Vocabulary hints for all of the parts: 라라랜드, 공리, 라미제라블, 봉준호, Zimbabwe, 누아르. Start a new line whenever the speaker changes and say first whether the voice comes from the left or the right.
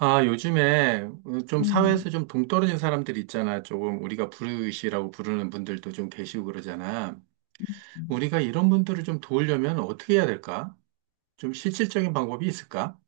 right: 아, 요즘에 좀
left: 음.
right: 사회에서 좀 동떨어진 사람들 있잖아. 조금 우리가 불우이시라고 부르는 분들도 좀 계시고 그러잖아. 우리가 이런 분들을 좀 도우려면 어떻게 해야 될까? 좀 실질적인 방법이 있을까?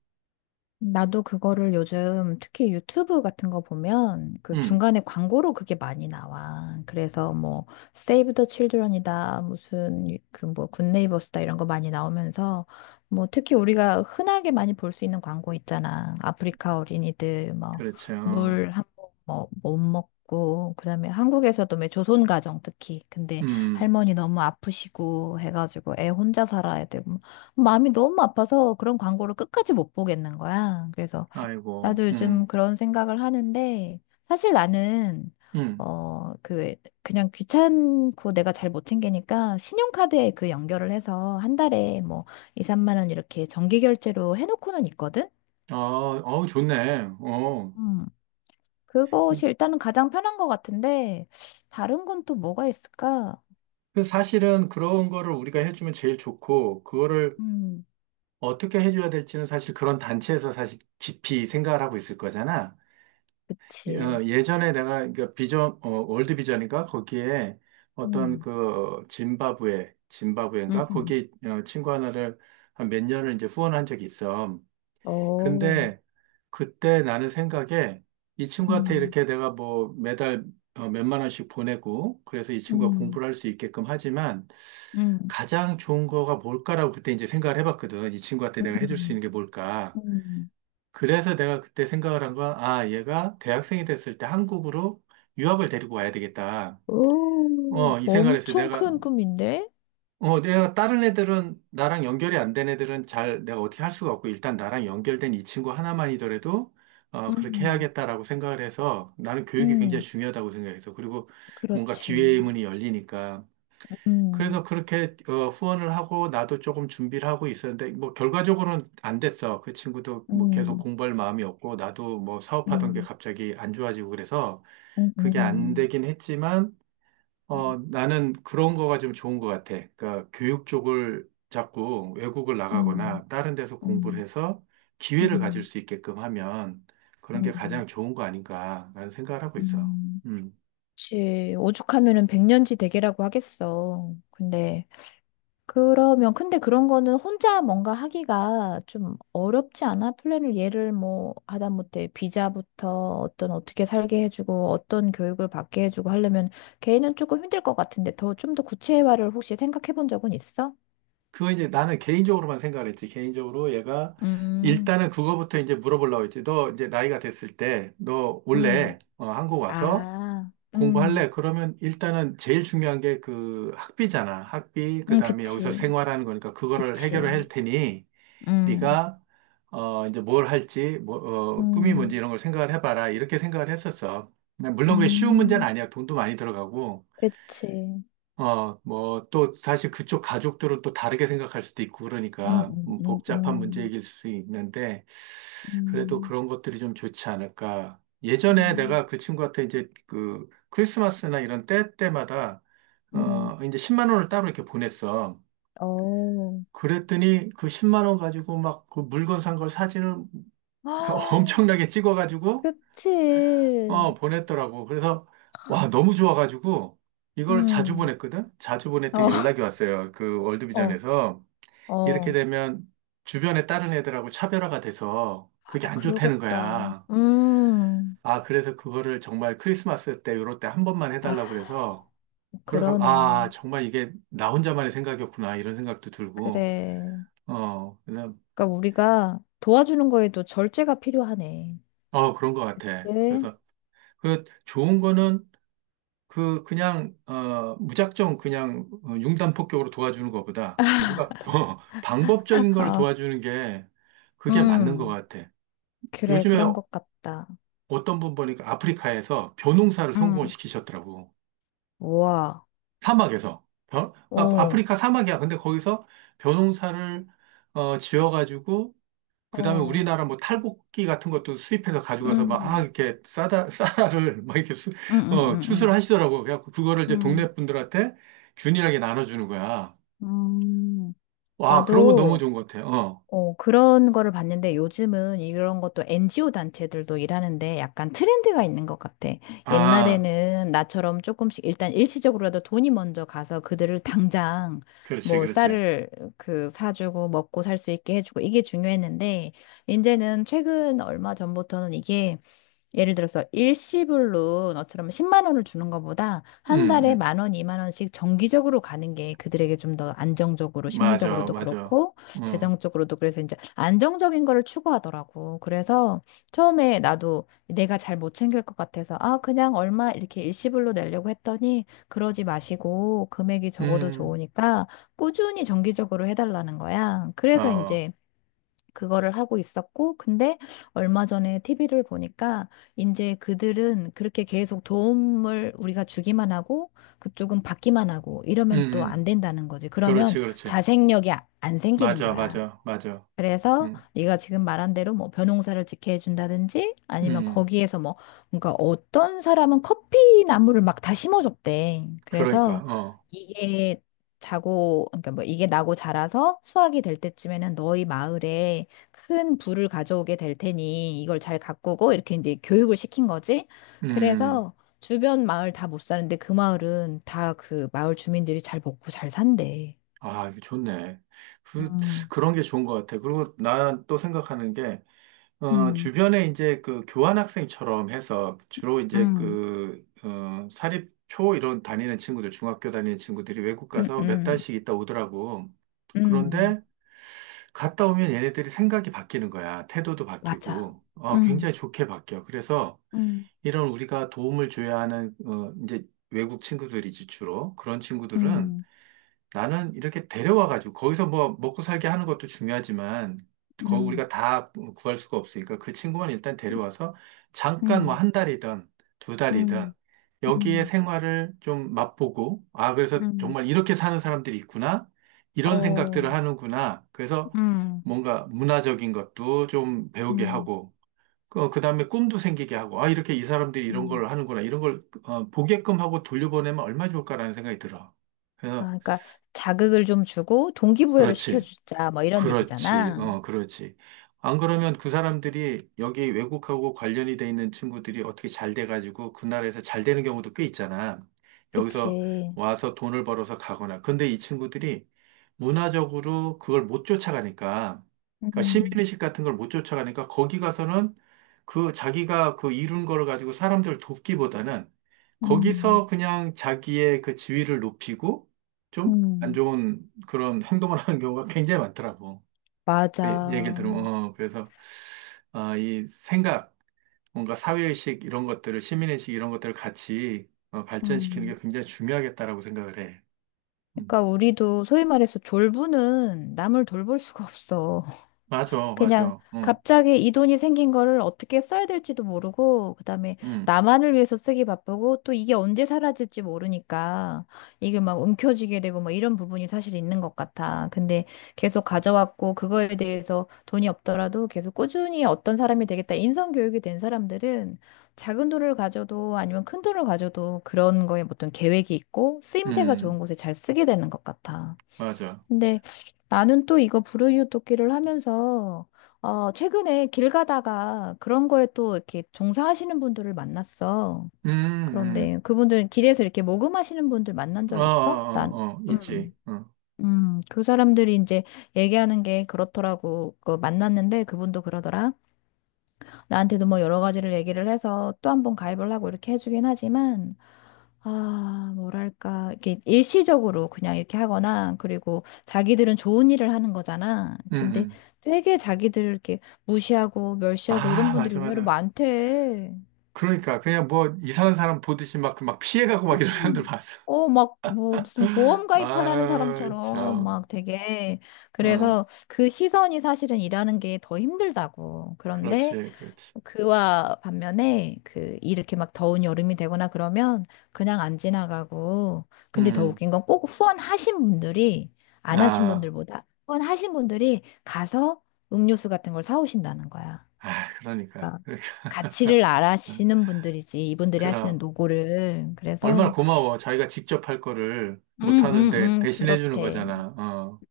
left: 나도 그거를 요즘 특히 유튜브 같은 거 보면 그
right: 음,
left: 중간에 광고로 그게 많이 나와. 그래서 뭐 Save the Children이다, 무슨 그뭐 굿네이버스다 이런 거 많이 나오면서 뭐 특히 우리가 흔하게 많이 볼 수 있는 광고 있잖아. 아프리카 어린이들
right: 그렇죠.
left: 뭐물한번뭐못 먹고 그다음에 한국에서도 왜 조선 가정 특히 근데
right: 음,
left: 할머니 너무 아프시고 해가지고 애 혼자 살아야 되고 마음이 너무 아파서 그런 광고를 끝까지 못 보겠는 거야. 그래서
right: 아이고,
left: 나도 요즘 그런 생각을 하는데 사실 나는
right: 음.
left: 그냥 귀찮고 내가 잘 못 챙기니까 신용카드에 그 연결을 해서 한 달에 뭐 2, 3만 원 이렇게 정기 결제로 해놓고는 있거든.
right: 어, 어, 좋네. 어.
left: 음. 그것이 일단은 가장 편한 것 같은데 다른 건 또 뭐가 있을까?
right: 그 사실은 그런 거를 우리가 해주면 제일 좋고, 그거를
left: 음.
right: 어떻게 해줘야 될지는 사실 그런 단체에서 사실 깊이 생각을 하고 있을 거잖아. 예,
left: 그치.
right: 예전에 내가 그 비전 월드 비전인가 거기에 어떤
left: 음.
right: 그 짐바브웨
left: 음.
right: 짐바브웨인가
left: 음.
right: 거기 친구 하나를 한 몇 년을 이제 후원한 적이 있어.
left: 어,
right: 근데 그때 나는 생각에 이 친구한테
left: 음.
right: 이렇게 내가 뭐 매달 몇만 원씩 보내고 그래서 이 친구가
left: 음.
right: 공부를 할 수 있게끔 하지만
left: 음.
right: 가장 좋은 거가 뭘까라고 그때 이제 생각을 해봤거든. 이 친구한테 내가 해줄 수
left: 음,
right: 있는 게 뭘까?
left: 음,
right: 그래서 내가 그때 생각을 한 건, 아, 얘가 대학생이 됐을 때 한국으로 유학을 데리고 와야 되겠다.
left: 오,
right: 어, 이 생각을 했어요.
left: 엄청
right: 내가,
left: 큰 꿈인데?
right: 어, 내가 다른 애들은, 나랑 연결이 안 된 애들은 잘 내가 어떻게 할 수가 없고, 일단 나랑 연결된 이 친구 하나만이더라도, 어, 그렇게
left: 음,
right: 해야겠다라고 생각을 해서 나는 교육이 굉장히
left: 음,
right: 중요하다고 생각해서, 그리고 뭔가 기회의
left: 그렇지.
right: 문이 열리니까.
left: 음,
right: 그래서 그렇게 후원을 하고 나도 조금 준비를 하고 있었는데 뭐 결과적으로는 안 됐어. 그 친구도 뭐 계속
left: 음,
right: 공부할 마음이 없고 나도 뭐 사업하던 게
left: 음,
right: 갑자기 안 좋아지고 그래서
left: 음,
right: 그게 안
left: 음,
right: 되긴 했지만 나는 그런 거가 좀 좋은 것 같아. 그러니까 교육 쪽을 자꾸 외국을
left: 음,
right: 나가거나 다른 데서 공부를
left: 음,
right: 해서 기회를 가질
left: 음,
right: 수 있게끔 하면 그런 게
left: 음,
right: 가장 좋은 거 아닌가라는 생각을 하고 있어.
left: 음.
right: 음.
left: 그치. 오죽하면은 백년지 대계라고 하겠어. 근데 그러면 근데 그런 거는 혼자 뭔가 하기가 좀 어렵지 않아? 플랜을 얘를 뭐 하다못해 비자부터 어떤 어떻게 살게 해주고 어떤 교육을 받게 해주고 하려면 걔는 조금 힘들 것 같은데 더 좀 더 구체화를 혹시 생각해 본 적은 있어?
right: 그거 이제 나는 개인적으로만 생각을 했지. 개인적으로 얘가
left: 음,
right: 일단은 그거부터 이제 물어보려고 했지. 너 이제 나이가 됐을 때 너
left: 음,
right: 원래 한국 와서
left: 아,
right: 공부할래? 그러면 일단은 제일 중요한 게 그 학비잖아. 학비, 그 다음에 여기서
left: 그치,
right: 생활하는 거니까 그거를 해결을
left: 그치,
right: 할 테니
left: 음,
right: 네가 이제 뭘 할지 뭐 꿈이 뭔지
left: 음,
right: 이런 걸 생각을 해봐라. 이렇게 생각을 했었어. 근데 물론 그게 쉬운 문제는
left: 음,
right: 아니야. 돈도 많이 들어가고.
left: 그치,
right: 어, 뭐, 또, 사실 그쪽 가족들은 또 다르게 생각할 수도 있고,
left: 음,
right: 그러니까,
left: 음,
right: 복잡한
left: 음,
right: 문제일 수 있는데, 그래도
left: 음,
right: 그런 것들이 좀 좋지 않을까.
left: 음,
right: 예전에
left: 음,
right: 내가 그 친구한테 이제 그 크리스마스나 이런 때 때마다,
left: 음.
right: 이제 10만 원을 따로 이렇게 보냈어.
left: 어.
right: 그랬더니 그 10만 원 가지고 막 그 물건 산 걸 사진을
left: 아,
right: 엄청나게 찍어가지고
left: 그치.
right: 보냈더라고. 그래서, 와, 너무 좋아가지고, 이걸 자주
left: 음.
right: 보냈거든? 자주 보냈더니
left: 어.
right: 연락이 왔어요. 그
left: 어,
right: 월드비전에서. 이렇게
left: 어.
right: 되면 주변에 다른 애들하고 차별화가 돼서 그게
left: 아,
right: 안 좋다는
left: 그러겠다.
right: 거야.
left: 음.
right: 아, 그래서 그거를 정말 크리스마스 때, 요럴 때 한 번만
left: 아,
right: 해달라고 그래서, 그래가,
left: 그러네.
right: 아, 정말 이게 나 혼자만의 생각이었구나. 이런 생각도 들고,
left: 그래.
right: 어, 그래서,
left: 그러니까 우리가 도와주는 거에도 절제가 필요하네.
right: 어, 그런 것 같아.
left: 그치?
right: 그래서, 그 좋은 거는 그냥 무작정 그냥 융단 폭격으로 도와주는 것보다 뭔가 방법적인 걸
left: 아,
right: 도와주는 게 그게 맞는 것
left: 음.
right: 같아.
left: 그래,
right: 요즘에
left: 그런 것 같다.
right: 어떤 분 보니까 아프리카에서 벼농사를 성공을
left: 음.
right: 시키셨더라고.
left: 우와.
right: 사막에서. 아,
left: 어,
right: 아프리카 사막이야. 근데 거기서 벼농사를 지어가지고 그다음에
left: 어.
right: 우리나라 뭐 탈곡기 같은 것도 수입해서 가져가서 막 아
left: 음.
right: 이렇게 싸다 싸다를 막 이렇게 수,
left: 음, 음,
right: 추수를
left: 음,
right: 하시더라고. 그래갖고 그거를 이제
left: 음.
right: 동네 분들한테 균일하게 나눠주는 거야.
left: 음. 음.
right: 와 그런 거 너무
left: 나도
right: 좋은 것 같아. 어.
left: 그런 거를 봤는데 요즘은 이런 것도 NGO 단체들도 일하는데 약간 트렌드가 있는 것 같아.
right: 아,
left: 옛날에는 나처럼 조금씩 일단 일시적으로라도 돈이 먼저 가서 그들을 당장
right: 그렇지,
left: 뭐
right: 그렇지.
left: 쌀을 그 사주고 먹고 살 수 있게 해주고 이게 중요했는데 이제는 최근 얼마 전부터는 이게 예를 들어서 일시불로 너처럼 10만 원을 주는 것보다
right: 음,
left: 한 달에
right: 음.
left: 만 원, 2만 원씩 정기적으로 가는 게 그들에게 좀 더 안정적으로
right: 맞아,
left: 심리적으로도
right: 맞아.
left: 그렇고
right: 음,
left: 재정적으로도 그래서 이제 안정적인 거를 추구하더라고. 그래서 처음에 나도 내가 잘 못 챙길 것 같아서 아, 그냥 얼마 이렇게 일시불로 내려고 했더니 그러지 마시고 금액이 적어도
right: 음,
left: 좋으니까 꾸준히 정기적으로 해달라는 거야. 그래서
right: 어,
left: 이제 그거를 하고 있었고, 근데 얼마 전에 TV를 보니까 이제 그들은 그렇게 계속 도움을 우리가 주기만 하고 그쪽은 받기만 하고
right: 음,
left: 이러면 또 안
right: 음.
left: 된다는 거지. 그러면
right: 그렇지, 그렇지.
left: 자생력이 안 생기는
right: 맞아,
left: 거야.
right: 맞아, 맞아.
left: 그래서
right: 음,
left: 네가 지금 말한 대로 뭐 벼농사를 짓게 해준다든지 아니면
right: 음.
left: 거기에서 뭐 그러니까 어떤 사람은 커피 나무를 막 다 심어줬대.
right: 그러니까
left: 그래서 이게 자고 그러니까 뭐 이게 나고 자라서 수확이 될 때쯤에는 너희 마을에 큰 부를 가져오게 될 테니 이걸 잘 가꾸고 이렇게 이제 교육을 시킨 거지.
right: 음.
left: 그래서 주변 마을 다 못 사는데 그 마을은 다 그 마을 주민들이 잘 먹고 잘 산대.
right: 아, 이거 좋네. 그,
left: 음,
right: 그런 게 좋은 것 같아. 그리고 난 또 생각하는 게,
left: 음,
right: 주변에 이제 그 교환학생처럼 해서 주로 이제
left: 음.
right: 그, 사립, 초 이런 다니는 친구들, 중학교 다니는 친구들이 외국
left: 음,
right: 가서 몇
left: 음.
right: 달씩 있다 오더라고.
left: 음,
right: 그런데 갔다 오면 얘네들이 생각이 바뀌는 거야. 태도도
left: 맞아.
right: 바뀌고,
left: 음,
right: 굉장히 좋게 바뀌어. 그래서
left: 음,
right: 이런 우리가 도움을 줘야 하는, 이제 외국 친구들이지 주로. 그런 친구들은
left: 음,
right: 나는 이렇게 데려와가지고 거기서 뭐 먹고 살게 하는 것도 중요하지만 거
left: 음,
right: 우리가 다 구할 수가 없으니까 그 친구만 일단 데려와서 잠깐 뭐
left: 음,
right: 한 달이든 두 달이든
left: 음,
right: 여기에
left: 음,
right: 생활을 좀 맛보고 아 그래서
left: 음,
right: 정말 이렇게 사는 사람들이 있구나 이런
left: 어,
right: 생각들을 하는구나 그래서
left: 음,
right: 뭔가 문화적인 것도 좀 배우게
left: 음,
right: 하고 그다음에 꿈도 생기게 하고 아 이렇게 이 사람들이 이런
left: 음.
right: 걸 하는구나 이런 걸 보게끔 하고 돌려보내면 얼마나 좋을까라는 생각이 들어.
left: 아,
right: 그래서
left: 그러니까 자극을 좀 주고 동기부여를
right: 그렇지.
left: 시켜주자 뭐 이런
right: 그렇지,
left: 얘기잖아.
right: 그렇지. 안 그러면 그 사람들이 여기 외국하고 관련이 돼 있는 친구들이 어떻게 잘 돼가지고 그 나라에서 잘 되는 경우도 꽤 있잖아. 여기서
left: 그치.
right: 와서 돈을 벌어서 가거나. 근데 이 친구들이 문화적으로 그걸 못 쫓아가니까, 그러니까
left: 음,
right: 시민의식 같은 걸 못 쫓아가니까 거기 가서는 그 자기가 그 이룬 거를 가지고 사람들을 돕기보다는
left: 음,
right: 거기서 그냥 자기의 그 지위를 높이고 좀 안
left: 음,
right: 좋은 그런 행동을 하는 경우가 굉장히 많더라고. 예, 얘기를
left: 맞아.
right: 들으면, 그래서, 아, 이 생각, 뭔가 사회의식 이런 것들을, 시민의식 이런 것들을 같이 발전시키는
left: 음.
right: 게 굉장히 중요하겠다라고 생각을 해. 음.
left: 그러니까 우리도 소위 말해서 졸부는 남을 돌볼 수가 없어.
right: 맞아,
left: 그냥
right: 맞아. 응,
left: 갑자기 이 돈이 생긴 거를 어떻게 써야 될지도 모르고, 그다음에
right: 응,
left: 나만을 위해서 쓰기 바쁘고, 또 이게 언제 사라질지 모르니까, 이게 막 움켜쥐게 되고, 뭐 이런 부분이 사실 있는 것 같아. 근데 계속 가져왔고, 그거에 대해서 돈이 없더라도 계속 꾸준히 어떤 사람이 되겠다. 인성교육이 된 사람들은 작은 돈을 가져도 아니면 큰 돈을 가져도 그런 거에 어떤 계획이 있고, 쓰임새가
right: 응,
left: 좋은 곳에 잘 쓰게 되는 것 같아.
right: 맞아.
left: 근데 나는 또 이거 불우이웃돕기를 하면서 최근에 길 가다가 그런 거에 또 이렇게 종사하시는 분들을 만났어.
right: 음,
left: 그런데 그분들은 길에서 이렇게 모금하시는 분들 만난
right: 어, 어,
left: 적 있어? 난.
right: 어, 어,
left: 음.
right: 있지. 어,
left: 그 사람들이 이제 얘기하는 게 그렇더라고. 그 만났는데 그분도 그러더라. 나한테도 뭐 여러 가지를 얘기를 해서 또 한 번 가입을 하고 이렇게 해주긴 하지만, 아, 뭐랄까, 이게 일시적으로 그냥 이렇게 하거나, 그리고 자기들은 좋은 일을 하는 거잖아.
right: 음,
left: 근데
right: 음.
left: 되게 자기들을 이렇게 무시하고 멸시하고 이런
right: 아,
left: 분들이
right: 맞아,
left: 의외로
right: 맞아.
left: 많대.
right: 그러니까, 그냥 뭐, 이상한 사람 보듯이 막, 그 막 피해가고 막 이런 사람들
left: 음.
right: 봤어.
left: 막, 뭐, 무슨 보험 가입하라는
right: 아유,
left: 사람처럼
right: 참.
left: 막 되게.
right: 어,
left: 그래서 그 시선이 사실은 일하는 게 더 힘들다고. 그런데
right: 그렇지, 그렇지.
left: 그와 반면에 그 이렇게 막 더운 여름이 되거나 그러면 그냥 안 지나가고 근데 더
right: 음,
left: 웃긴 건 꼭 후원하신 분들이 안 하신
right: 아.
left: 분들보다 후원하신 분들이 가서 음료수 같은 걸 사오신다는 거야.
right: 아, 그러니까.
left: 그러니까
right: 그러니까.
left: 가치를 알아시는 분들이지 이분들이 하시는
right: 그럼.
left: 노고를
right: 얼마나
left: 그래서
right: 고마워. 자기가 직접 할 거를 못 하는데 대신해 주는
left: 그렇대.
right: 거잖아. 어.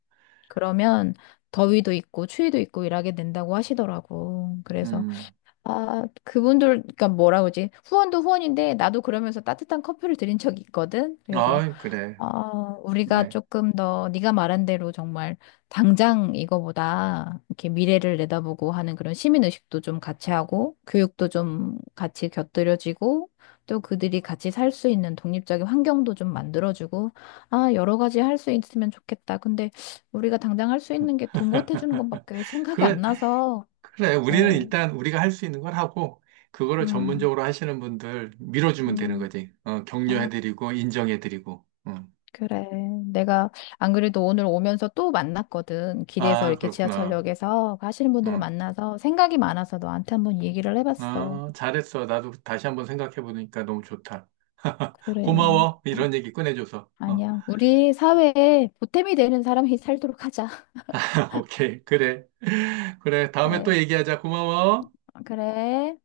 left: 그러면 더위도 있고 추위도 있고 일하게 된다고 하시더라고. 그래서
right: 음.
left: 아, 그분들, 그러니까 뭐라 그러지? 후원도 후원인데, 나도 그러면서 따뜻한 커피를 드린 적이 있거든. 그래서,
right: 아, 그래.
left: 어, 우리가
right: 좋네.
left: 조금 더, 네가 말한 대로 정말, 당장 이거보다, 이렇게 미래를 내다보고 하는 그런 시민의식도 좀 같이 하고, 교육도 좀 같이 곁들여지고, 또 그들이 같이 살 수 있는 독립적인 환경도 좀 만들어주고, 아, 여러 가지 할 수 있으면 좋겠다. 근데, 우리가 당장 할 수 있는 게 돈 보태주는 것밖에 생각이 안
right: 그래,
left: 나서,
right: 그래. 우리는
left: 어,
right: 일단 우리가 할 수 있는 걸 하고, 그거를
left: 음.
right: 전문적으로 하시는 분들 밀어주면 되는
left: 음.
right: 거지.
left: 아,
right: 격려해드리고, 인정해드리고. 응.
left: 그래. 내가 안 그래도 오늘 오면서 또 만났거든. 길에서
right: 아,
left: 이렇게
right: 그렇구나.
left: 지하철역에서 하시는 분들을
right: 응,
left: 만나서 생각이 많아서 너한테 한번 얘기를 해봤어.
right: 아, 잘했어. 나도 다시 한번 생각해보니까 너무 좋다.
left: 그래.
right: 고마워.
left: 아,
right: 이런 얘기 꺼내줘서. 어.
left: 아니야. 우리 사회에 보탬이 되는 사람이 살도록 하자.
right: 오케이, 그래. 그래, 다음에 또
left: 그래.
right: 얘기하자. 고마워.
left: 그래.